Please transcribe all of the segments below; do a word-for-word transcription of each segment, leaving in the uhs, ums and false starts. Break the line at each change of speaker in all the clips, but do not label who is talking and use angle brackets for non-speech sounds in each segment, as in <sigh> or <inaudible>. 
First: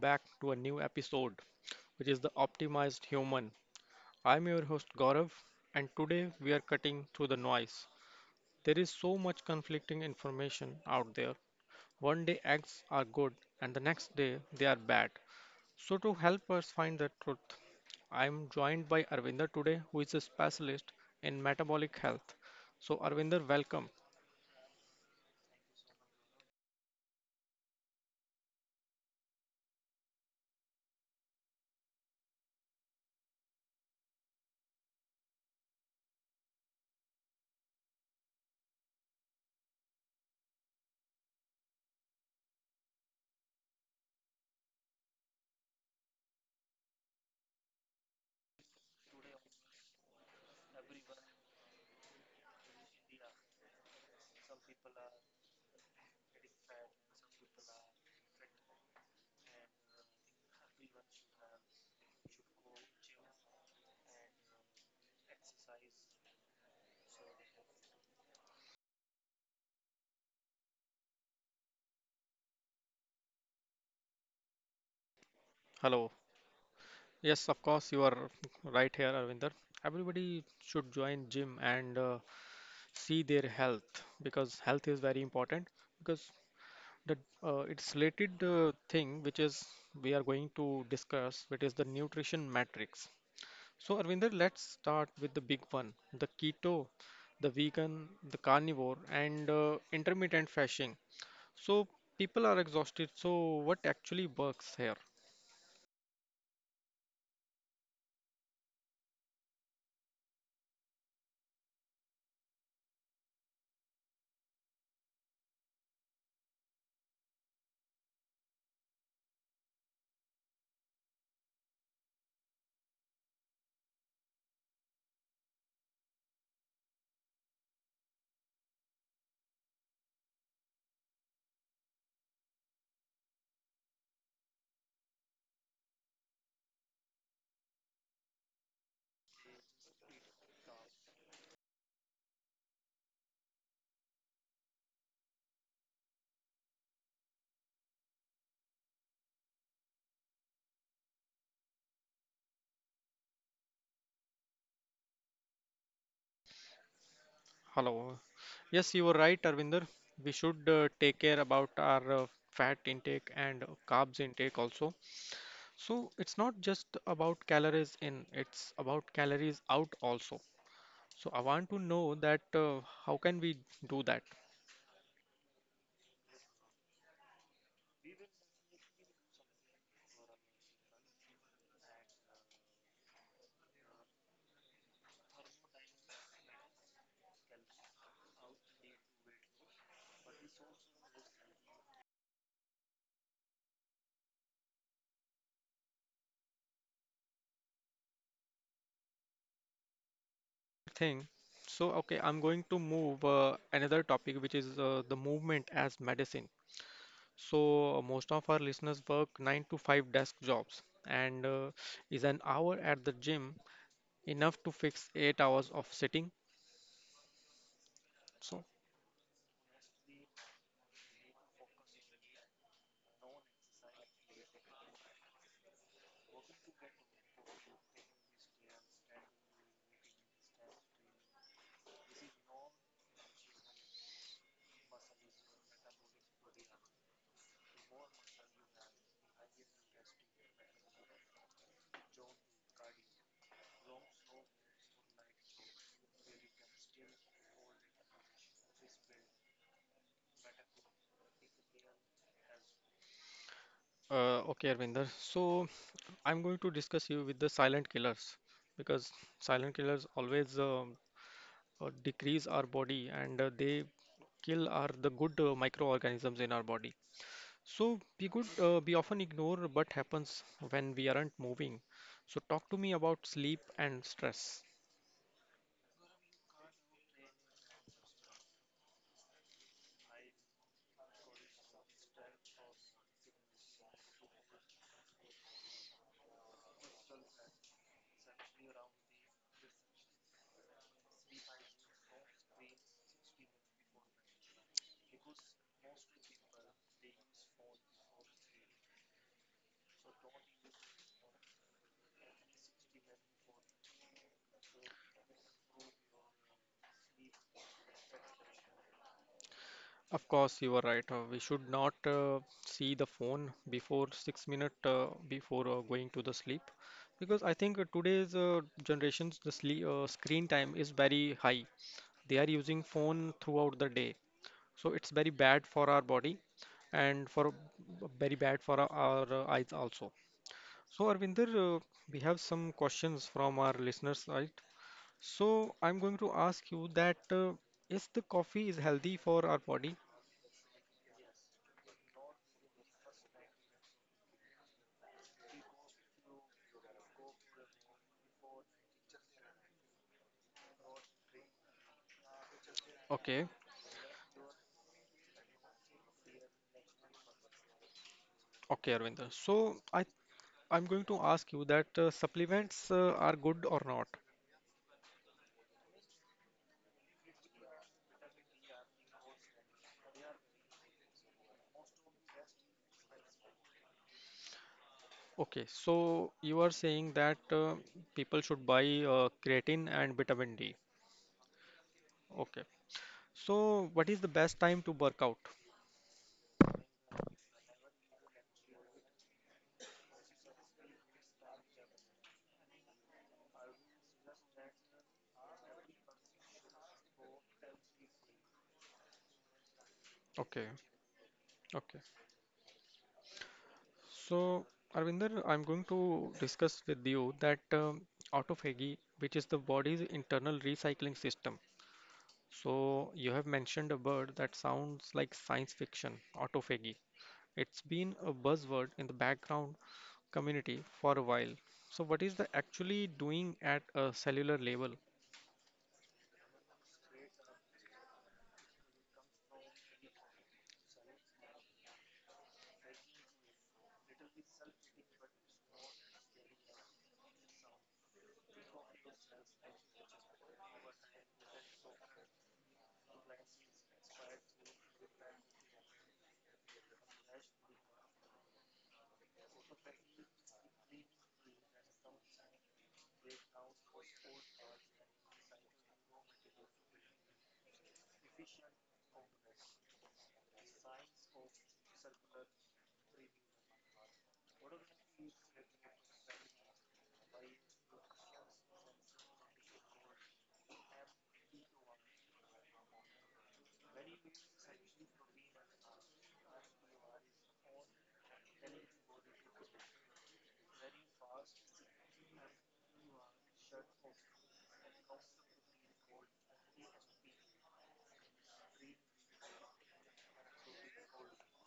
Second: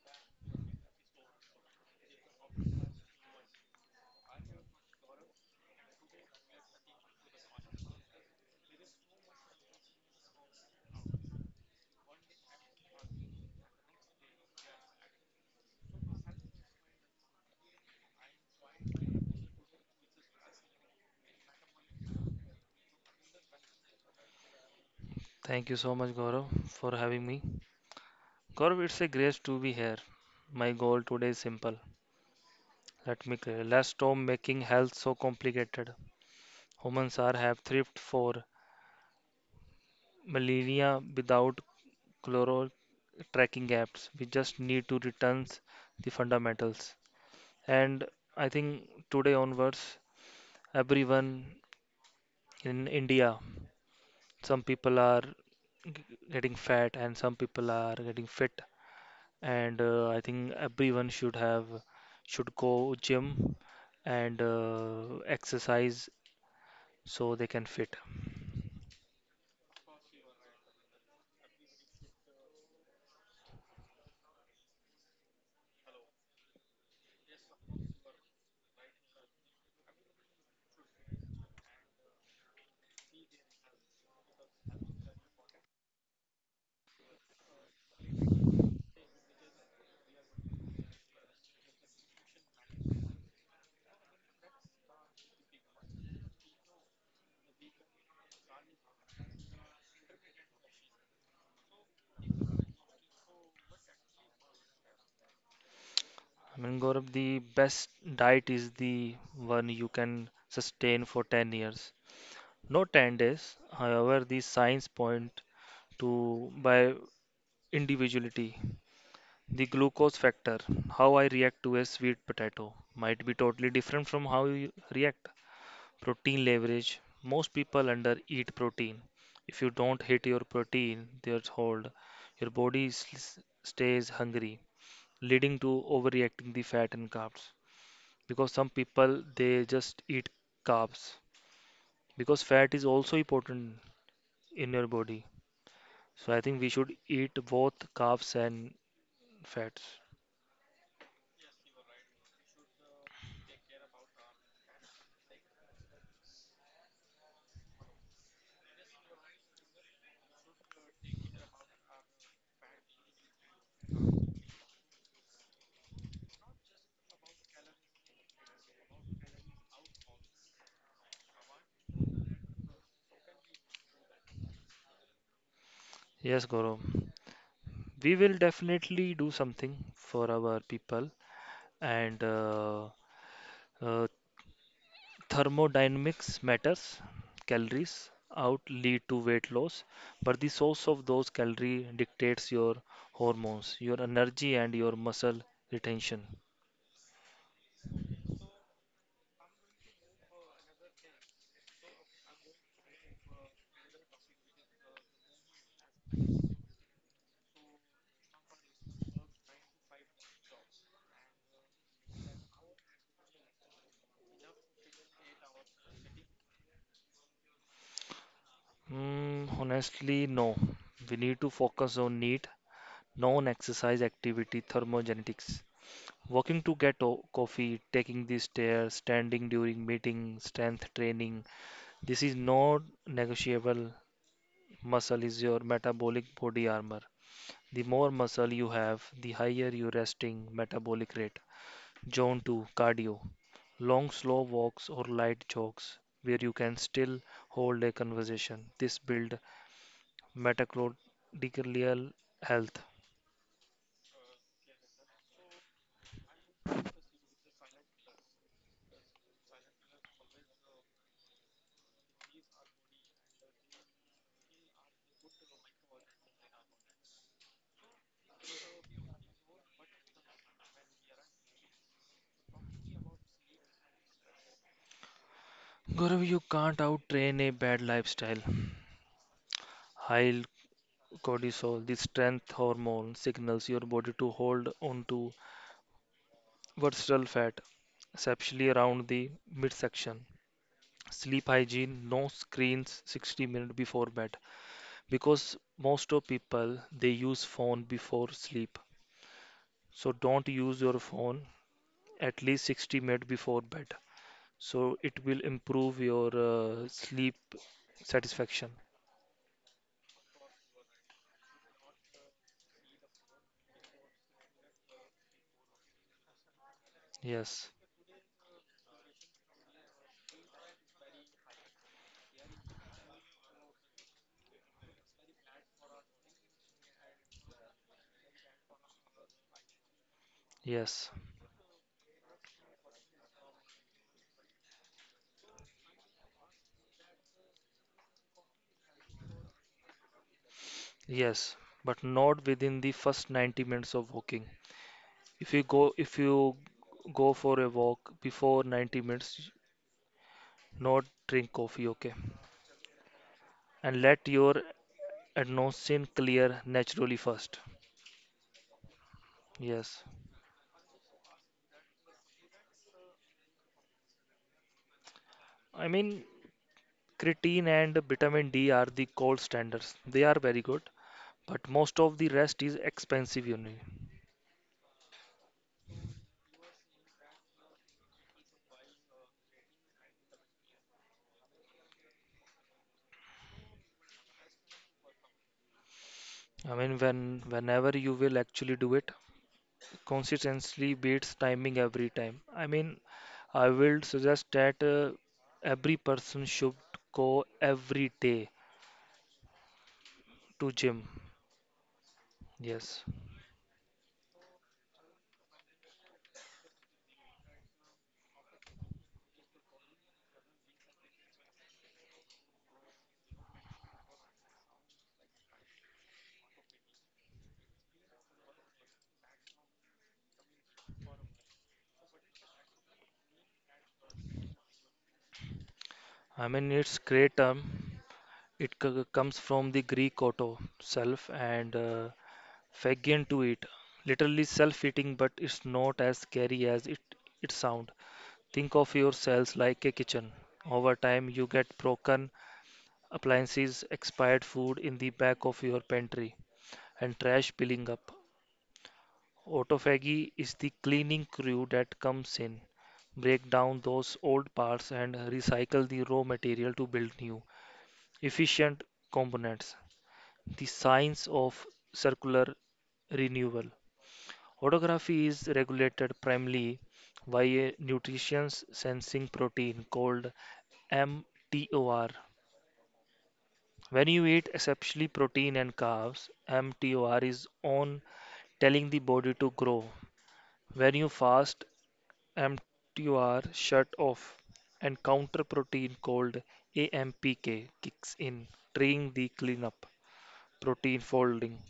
back to a new episode, which is the Optimized Human. I'm your host Gaurav, and today we are cutting through the noise. There is so much conflicting information out there. One day acts are good, and the next day they are bad. So, to help us find the truth, I'm joined by Arvinder today, who is a specialist in metabolic health. So, Arvinder, welcome.
Thank you so much, Gaurav, for having me. Gaurav, it's a grace to be here. My goal today is simple. Let me clear. Let's stop making health so complicated. Humans are have thrift for millennia without chloro tracking apps. We just need to return the fundamentals. And I think today onwards, everyone in India, some people are getting fat and some people are getting fit. and uh, I think everyone should have should go gym and uh, exercise so they can fit.
Hello. Yes, of course, you are right here, Arvinder. Everybody should join gym and uh, see their health because health is very important because the uh, it's related uh, thing which is we are going to discuss, which is the nutrition matrix. So, Arvinder, let's start with the big one, the keto, the vegan, the carnivore, and uh, intermittent fasting. So, people are exhausted. So, what actually works here?
I mean, Gaurav, the best diet is the one you can sustain for ten years. Not ten days. However, the science point to by individuality. The glucose factor, how I react to a sweet potato, might be totally different from how you react. Protein leverage. Most people under eat protein. If you don't hit your protein threshold, your body s- stays hungry, leading to overreacting the fat and carbs. Because some people they just eat carbs, because fat is also important in your body. So I think we should eat both carbs and fats.
Hello. Yes, you were right, Arvinder. We should uh, take care about our uh, fat intake and carbs intake also. So it's not just about calories in, it's about calories out also. So I want to know that uh, how can we do that
Yes, Gaurav. We will definitely do something for our people, and uh, uh, thermodynamics matters. Calories out lead to weight loss, but the source of those calories dictates your hormones, your energy, and your muscle retention.
thing? So okay, I'm going to move uh, another topic, which is uh, the movement as medicine. So uh, most of our listeners work nine to five desk jobs and uh, is an hour at the gym enough to fix eight hours of sitting. So,
Mm, honestly, no. We need to focus on need, non-exercise activity, thermogenetics. Walking to get o- coffee, taking the stairs, standing during meeting, strength training. This is not negotiable. Muscle is your metabolic body armor. The more muscle you have, the higher your resting metabolic rate. Zone two cardio. Long, slow walks or light jogs where you can still hold a conversation. This builds mitochondrial health.
uh, okay, Arvinder. So, I'm going to discuss you with the silent killers because silent killers always um, uh, decrease our body and uh, they kill are the good uh, microorganisms in our body. So, we could uh, we often ignore what happens when we aren't moving. So, talk to me about sleep and stress.
Gaurav, you can't out-train a bad lifestyle. High cortisol, the strength hormone, signals your body to hold on to visceral fat, especially around the midsection. Sleep hygiene: no screens sixty minutes before bed, because most of people they use phone before sleep. So don't use your phone at least sixty minutes before bed, so it will improve your uh, sleep satisfaction.
Of course, you are right. Uh, we should not uh, see the phone before six minutes uh, before uh, going to the sleep, because I
Yes.
think uh, today's uh, generations the sleep uh, screen time is very high. They are using phone throughout the day, so it's very bad for our body, and for very bad for our, our uh, eyes also.
Yes.
So, Arvinder, uh, we have some questions from our listeners, right? So, I'm going to ask you that uh, is the coffee is healthy for our body?
Yes, but not within the first ninety minutes of walking. If you go if you go for a walk before ninety minutes, not drink coffee. Okay?
Okay,
And let your adenosine clear naturally first.
okay, Arvinder. So
Yes.
I I'm going to ask you that uh, supplements uh, are good or not.
I mean, creatine and vitamin D are the gold standards. They are very good, but most of the rest is expensive only.
Okay, so you are saying that uh, people should buy uh, creatine and vitamin D. Okay. So what is the best time to work out?
I mean, when whenever you will actually do it, consistency beats timing every time. I mean, I will suggest that uh, every person should go every day
Okay.
to gym.
Okay.
Yes.
So Arvinder, I'm going to discuss with you that um, autophagy, which is the body's internal recycling system. So you have mentioned a word that sounds like science fiction, autophagy. It's been a buzzword in the background community for a while. So, what is the actually doing at a cellular level?
I mean, it's great term. It c- comes from the Greek auto self and uh, Fagin to eat, literally self-eating, but it's not as scary as it it sounds. Think of your cells like a kitchen. Over time, you get broken appliances, expired food in the back of your pantry, and trash piling up. Autophagy is the cleaning crew that comes in, break down those old parts, and recycle the raw material to build new, efficient components. The science of circular renewal. Autography is regulated primarily by a nutrition sensing protein called mTOR. When you eat especially protein and carbs, mTOR is on, telling the body to grow. When you fast, mTOR shut off and counter protein called A M P K kicks in, triggering the cleanup protein folding.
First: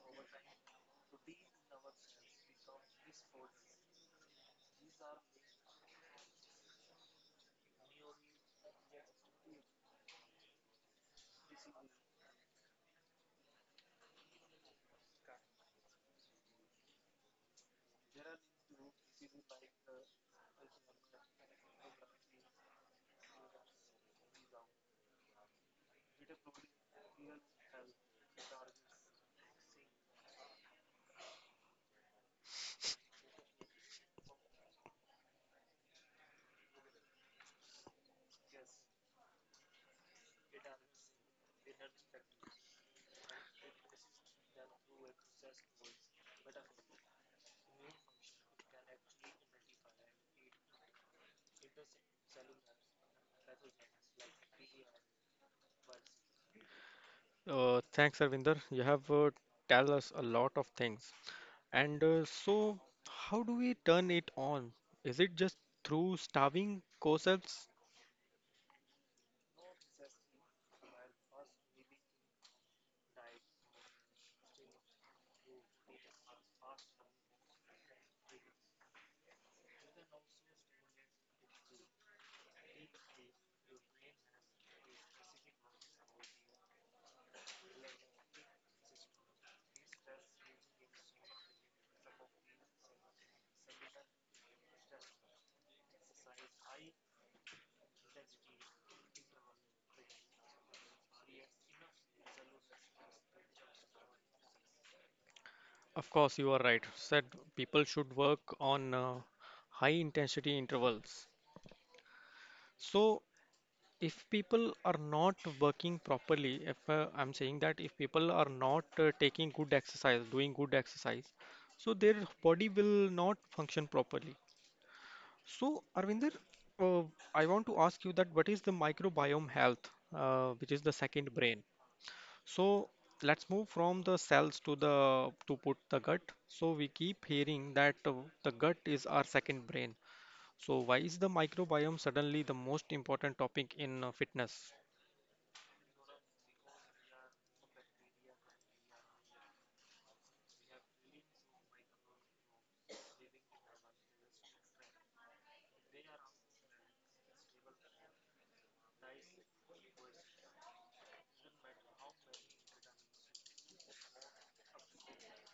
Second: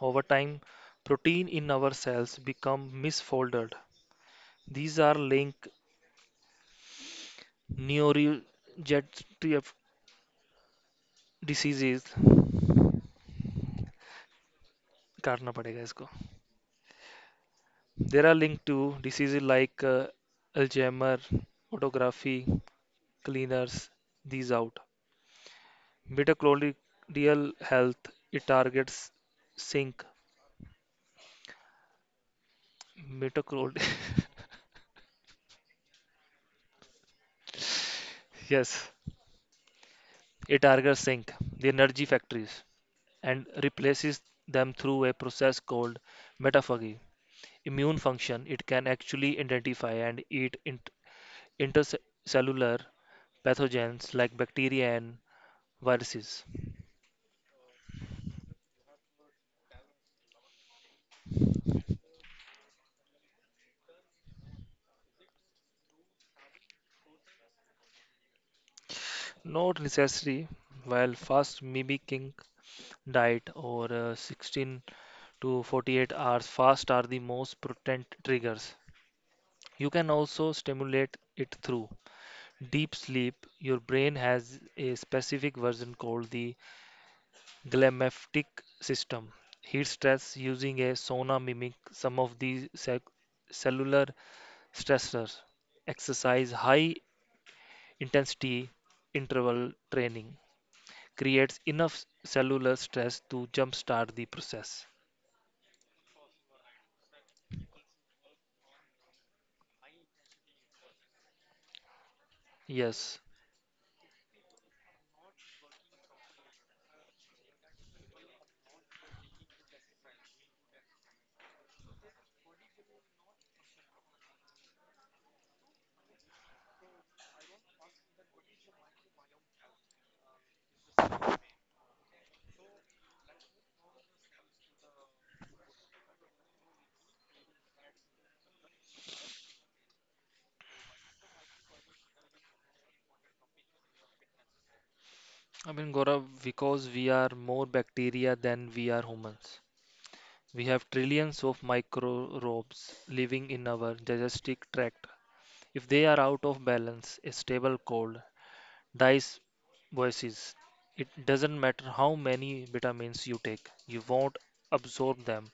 Over time, protein in our cells become misfolded. These are linked neurodegenerative diseases करना पड़ेगा इसको. There are linked to diseases like uh, Alzheimer, autography, cleaners, these out. Mitochondrial health, it targets zinc. Mitochondria, <laughs> yes, it targets zinc, the energy factories, and replaces them through a process called metaphagy. Immune function: it can actually identify and eat int- intercellular pathogens like bacteria and viruses.
Uh, thanks, Arvinder. You have uh, tell us a lot of things. And uh, so, how do we turn it on? Is it just through starving co-cells?
Not necessary while fast mimicking diet or uh, sixteen to forty-eight hours fast are the most potent triggers. You can also stimulate it through deep sleep. Your brain has a specific version called the glymphatic system. Heat stress using a sauna mimic some of these cell- cellular stressors. Exercise high intensity interval training creates enough cellular stress to jumpstart the process.
Of course, you are right. Said people should work on uh, high intensity intervals.
Yes.
So, if people are not working properly, if uh, I'm saying that if people are not uh, taking good exercise doing good exercise, so their body will not function properly. So, Arvinder, uh, I want to ask you that what is the microbiome health, uh, which is the second brain. So let's move from the cells to the to put the gut. So we keep hearing that uh, the gut is our second brain. So why is the microbiome suddenly the most important topic in uh, fitness?
I mean, Gaurav, because we are more bacteria than we are humans. We have trillions of microbes living in our digestive tract. If they are out of balance, a stable cold, Dice voices. It doesn't matter how many vitamins you take, you won't absorb them.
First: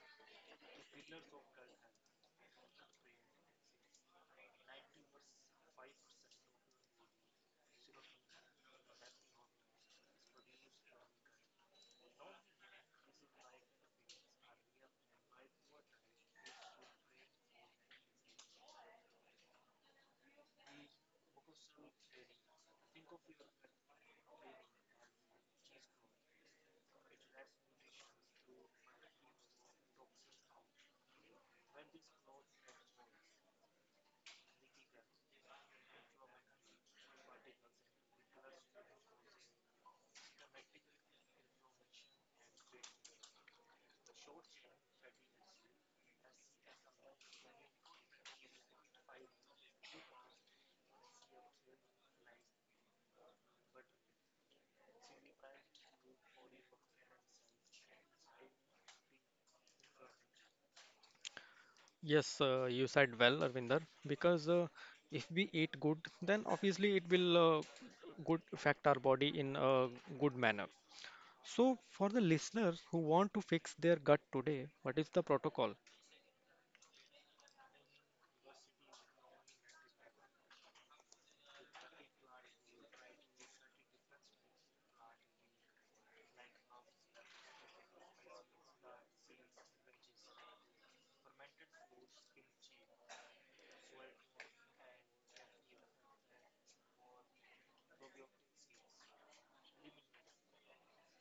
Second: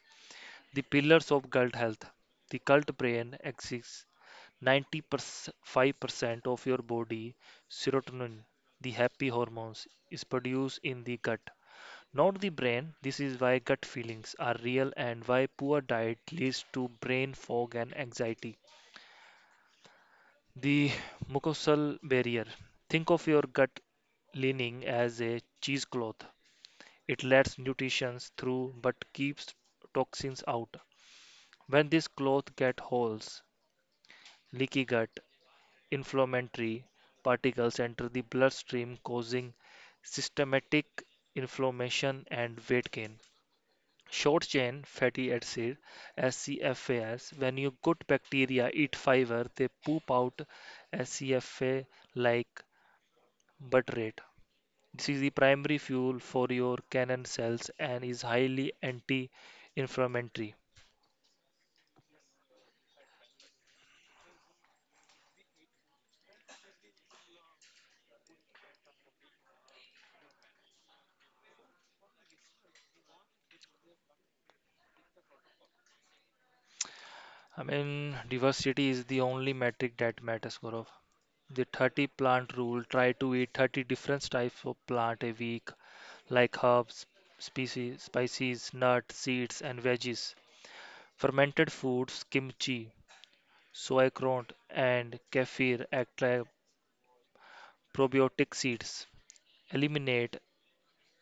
The pillars of gut health. The cult brain exists ninety-five percent of your body serotonin, the happy hormones, is produced in the gut, not the brain. This is why gut feelings are real and why poor diet leads to brain fog and anxiety. The mucosal barrier. Think of your gut lining as a cheesecloth. It lets nutrition through but keeps toxins out. When this cloth gets holes, leaky gut, inflammatory particles enter the bloodstream, causing systematic inflammation and weight gain. Short chain fatty acid S C F As. When your good bacteria eat fiber, they poop out S C F A like but rate. This is the primary fuel for your cannon cells and is highly anti-inflammatory.
Yes, uh, you said well, Arvinder, because uh, if we eat good, then obviously it will uh, good affect our body in a good manner. So for the listeners who want to fix their gut today, what is the protocol?
I mean, diversity is the only metric that matters, Gaurav. The thirty plant rule: try to eat thirty different types of plant a week, like herbs, species, spices, nuts, seeds, and veggies. Fermented foods, kimchi, sauerkraut, and kefir act like probiotic seeds. Eliminate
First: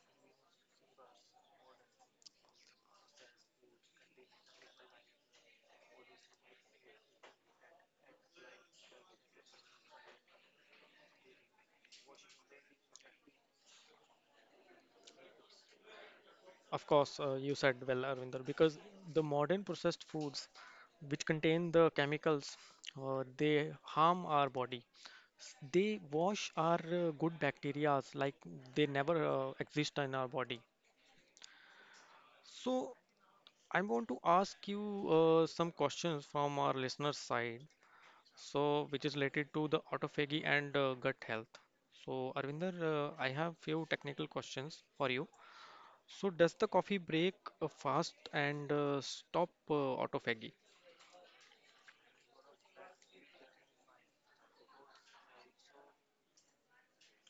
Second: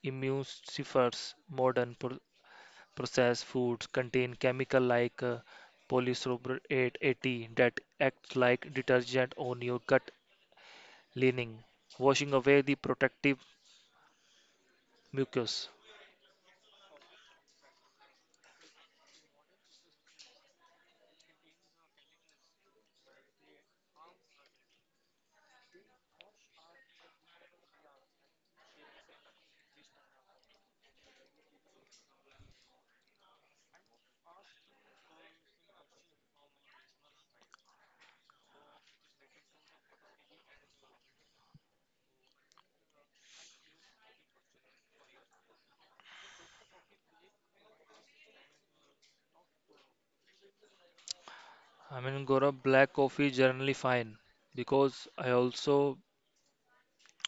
immunosuppressants. Modern pro- processed foods contain chemical like uh, polysorbate eighty that acts like detergent on your gut lining, washing away the protective mucus.
Of course, uh, you said well, Arvinder, because the modern processed foods which contain the chemicals, uh, they harm our body. S- They wash our uh, good bacteria like they never uh, exist in our body. So I want to ask you uh, some questions from our listeners' side, so which is related to the autophagy and uh, gut health. So, Arvinder, uh, I have few technical questions for you. So, does the coffee break a fast and uh, stop uh, autophagy?
I mean, Gaurav, black coffee generally fine, because I also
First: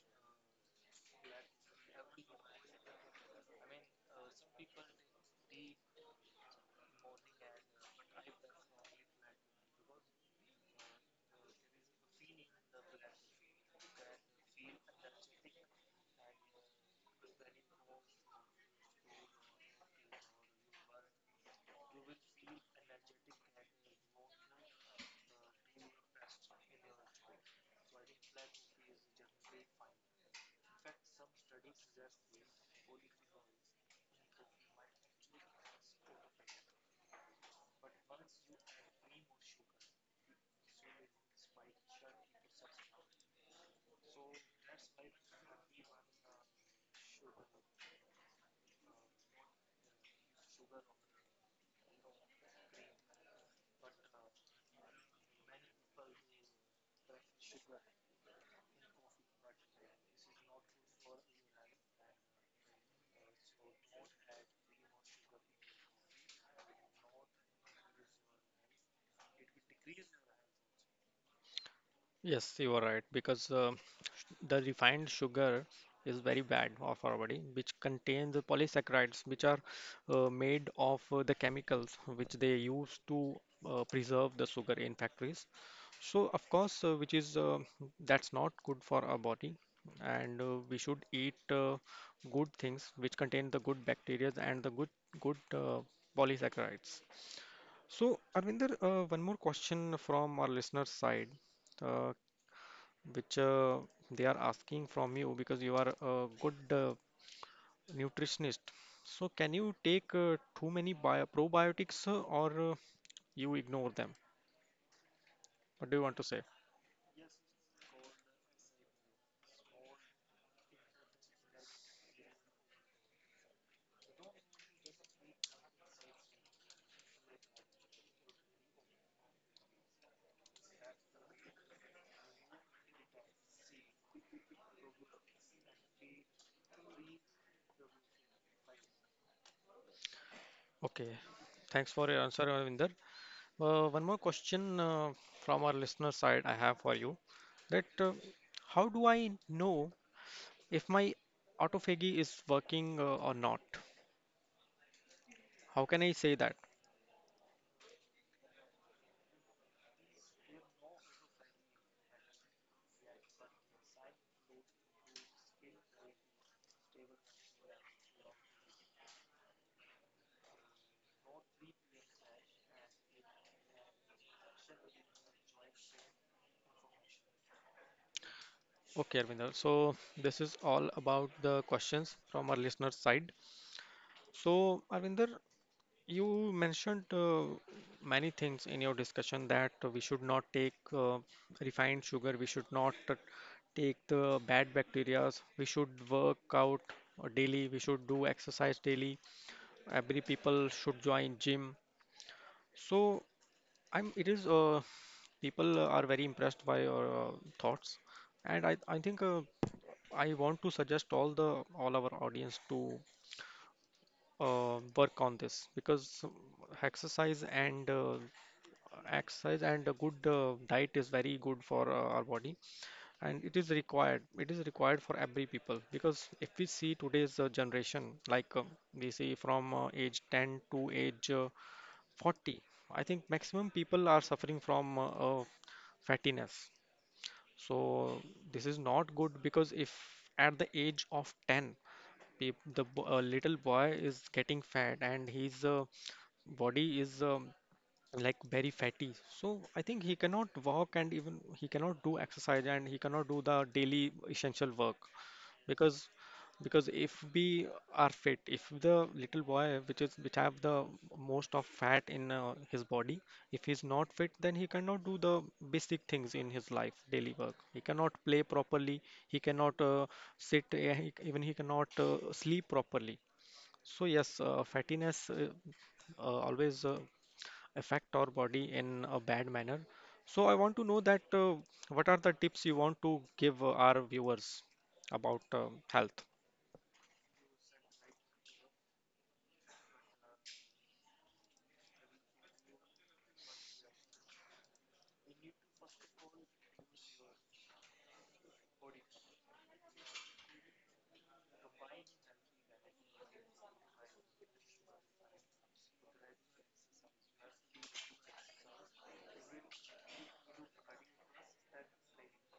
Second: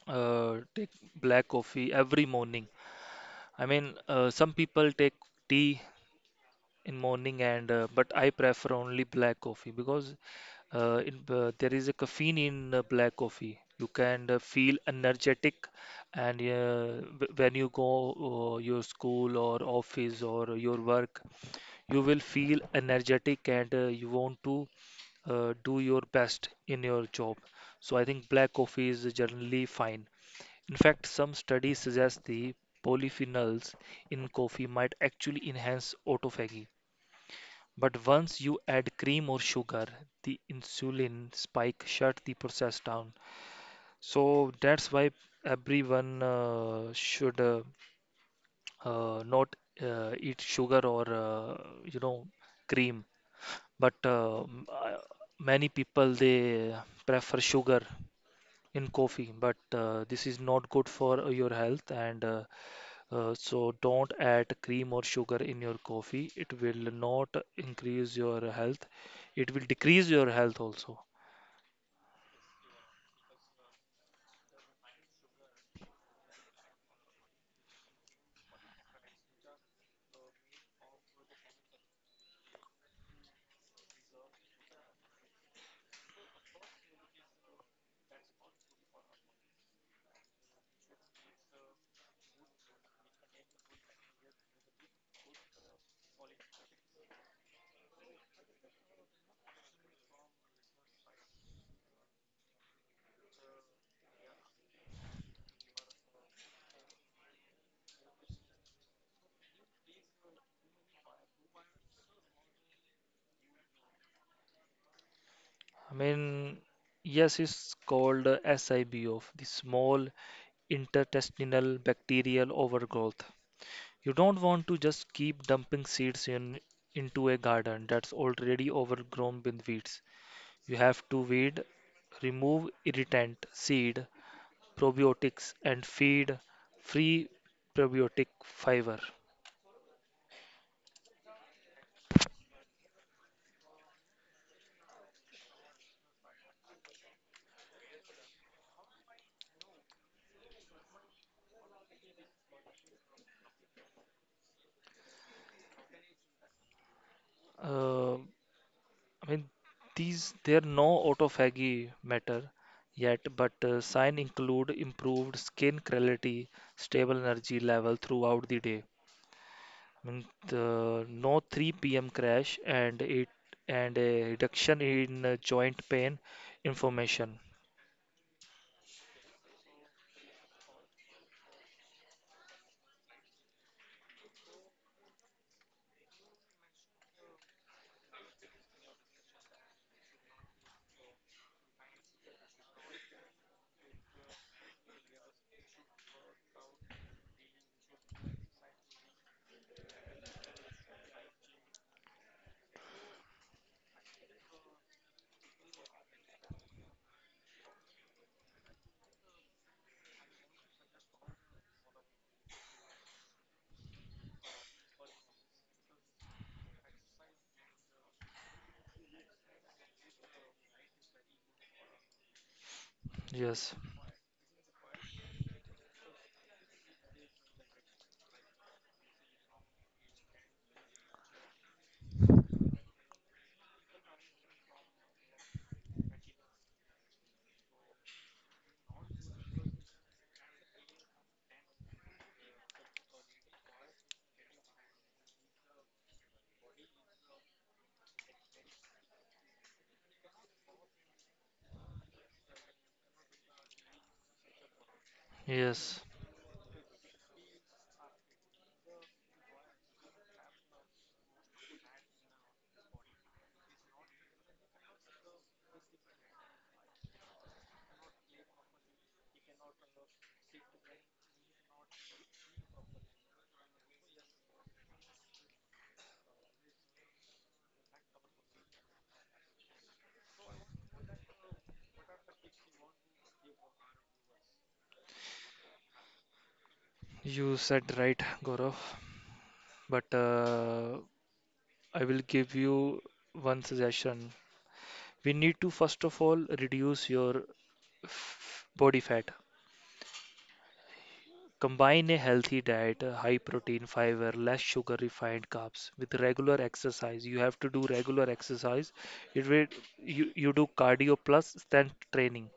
uh, take black coffee every morning. I mean, uh, some people take tea in morning, and uh, but I prefer only black coffee, because uh, in, uh, there is a caffeine in uh, black coffee. You can uh, feel energetic, and uh, wh- when you go uh, your school or office or your work, you will feel energetic and uh, you want to uh, do your best in your job. So I think black coffee is generally fine. In fact, some studies suggest the polyphenols in coffee might actually enhance autophagy, but once you add cream or sugar, the insulin spike shut the process down. So that's why everyone uh, should uh, uh, not uh, eat sugar or uh, you know cream. But uh, m- uh, many people they prefer sugar in coffee, but uh, this is not good for uh, your health, and uh, uh, so don't add cream or sugar in your coffee. It will not increase your health. It will decrease your health also.
Yes, you are right because uh, The refined sugar is very bad of our body, which contains the polysaccharides, which are uh, made of uh, the chemicals which they use to uh, preserve the sugar in factories. So, of course, uh, which is uh, that's not good for our body, and uh, we should eat uh, good things which contain the good bacteria and the good good uh, polysaccharides. So, Arvinder, uh, one more question from our listener's side. Uh, which uh, they are asking from you because you are a good uh, nutritionist. So can you take uh, too many bio probiotics uh, or uh, you ignore them? What
I
do you want to say?
mean, yes, it's called uh, SIBO, the small intertestinal bacterial overgrowth. You don't want to just keep dumping seeds in into a garden that's already overgrown with weeds. You have to weed, remove irritant seed, probiotics, and feed free probiotic fiber.
Okay, thanks for your answer, Ravinder. Uh, one more question uh, from our listener side I have for you that uh, how do I know if my autophagy is working uh, or not? How can I say that?
Uh, I mean, these there are no autophagy matter yet, but uh, sign include improved skin clarity, stable energy level throughout the day. I mean, the, no three p m crash, and it and a reduction in uh, joint pain inflammation.
Okay, Arvinder. So this is all about the questions from our listener side. So, Arvinder, you mentioned uh, many things in your discussion that we should not take uh, refined sugar, we should not uh, take the bad bacteria, we should work out uh, daily, we should do exercise daily. Every people should join gym. So, I'm it is uh, people are very impressed by your uh, thoughts, and I I think uh, I want to suggest all the all our audience to uh, work on this, because exercise and uh, exercise and a good uh, diet is very good for uh, our body, and it is
Yes,
required it is required for every people, because if we see today's uh, generation like um we see from uh, age ten to age uh, forty, I think maximum people are suffering from uh, uh, fattiness. So this is not good, because if at the age of ten Peop- The bo- uh, little boy is getting fat and his uh, body is um, like very fatty, so I think he cannot walk, and even he cannot do exercise, and he cannot do the daily essential work,
yes.
because because if we are fit, if the little boy which is which have the most of fat in uh, his body, if he's not fit, then he cannot do the basic things in his life, daily work he cannot play properly, he cannot uh, sit, eh, he- even he cannot uh, sleep properly. So yes, uh, fattiness uh, uh, always uh, affect our body in a bad manner. So I want to know that uh, what are the tips you want to give uh, our viewers about um health?
You said right, Gaurav, but uh, I will give you one suggestion. We need to first of all reduce your f- body fat. Combine a healthy diet, uh, high protein, fiber, less sugar, refined carbs, with regular exercise. You have to do regular exercise. It will you, you do cardio plus strength training.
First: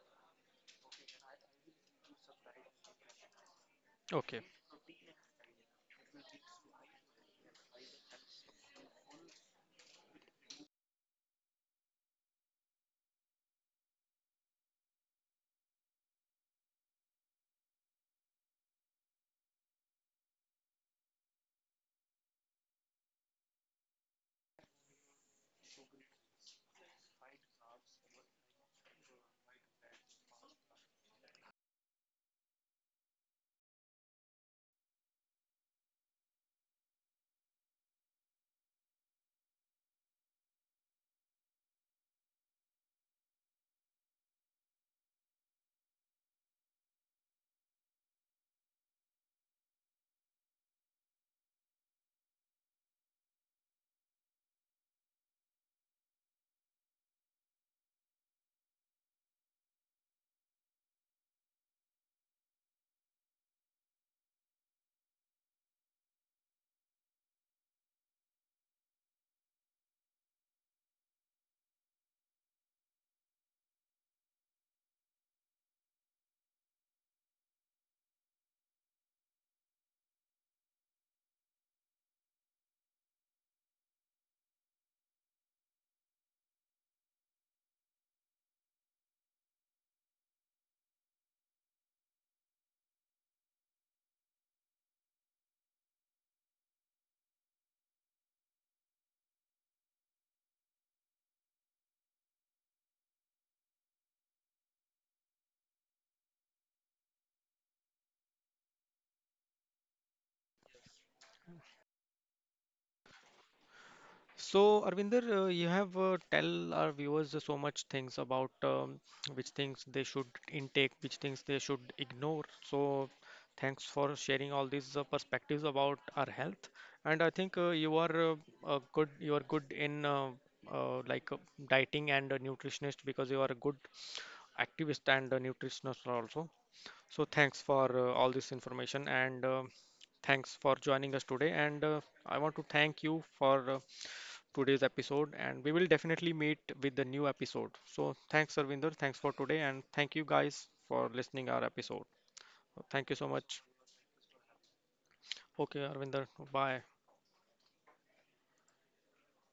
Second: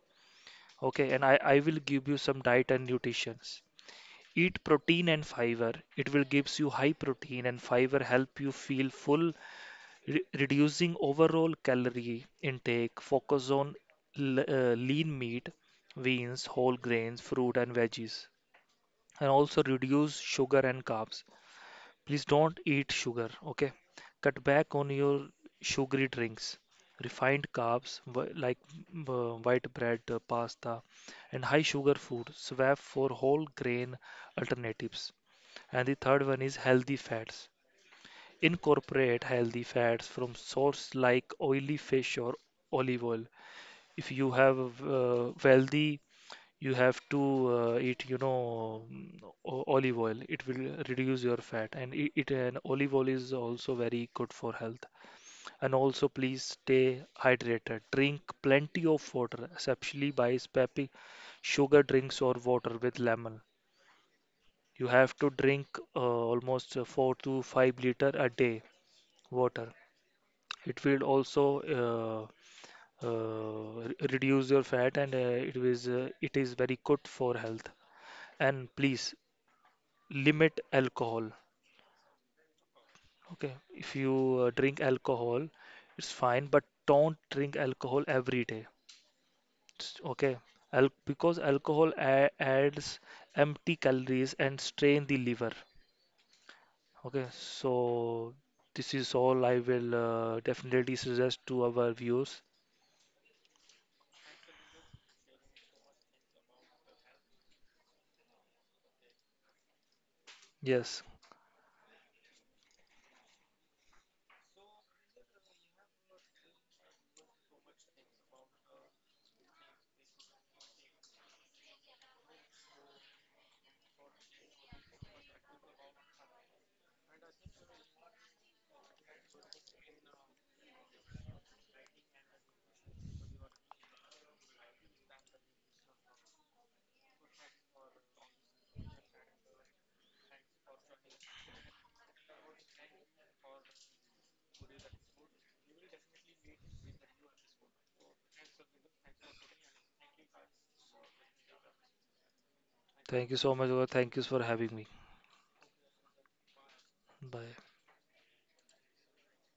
Okay, and I, I will give you some diet and nutrition.
Okay.
Eat protein and fiber. It will gives you high protein and fiber help you feel full, re- reducing overall calorie intake. Focus on l- uh, lean meat, beans, whole grains, fruit and veggies, and also reduce sugar and carbs. Please don't eat sugar, okay? Cut back on your sugary drinks. Refined carbs wh- like uh, white bread, uh, pasta, and high sugar food. Swap for whole grain alternatives. And the third one is healthy fats. Incorporate healthy fats from source like oily fish or olive oil. If you have uh, wealthy, you have to uh, eat you know mm, o- olive oil. It will reduce your fat, and it, it and olive oil is also very good for health. And also please stay hydrated, drink plenty of water, especially by spappy sugar drinks or water with lemon. You have to drink uh, almost uh, four to five liter a day water. It will also uh, uh, re- reduce your fat, and uh, it is uh, it is very good for health. And please limit alcohol. Okay, if you uh, drink alcohol, it's fine, but don't drink alcohol every day. It's okay. Al Because alcohol a adds empty calories and strain the liver. Okay, so this is all I will uh, definitely suggest to our viewers. Yes.
So, Arvinder, uh, you have uh, tell our viewers uh, so much things about um, which things they should intake, which things they should ignore. So, thanks for sharing all these uh, perspectives about our health. And I think uh, you are uh, a good, you are good in uh, uh, like uh, dieting and a nutritionist, because you are a good activist and a nutritionist also. So, thanks for uh, all this information, and uh, thanks for joining us today. And uh, I want to thank you for. Uh, today's episode, and we will definitely meet with the new episode. So thanks, Arvinder. Thanks for today, and thank you guys for listening our episode. Thank you
Thank
so
you so
much.
much, Gaurav. Thank you for having me.
Okay, Arvinder. Bye.
Bye.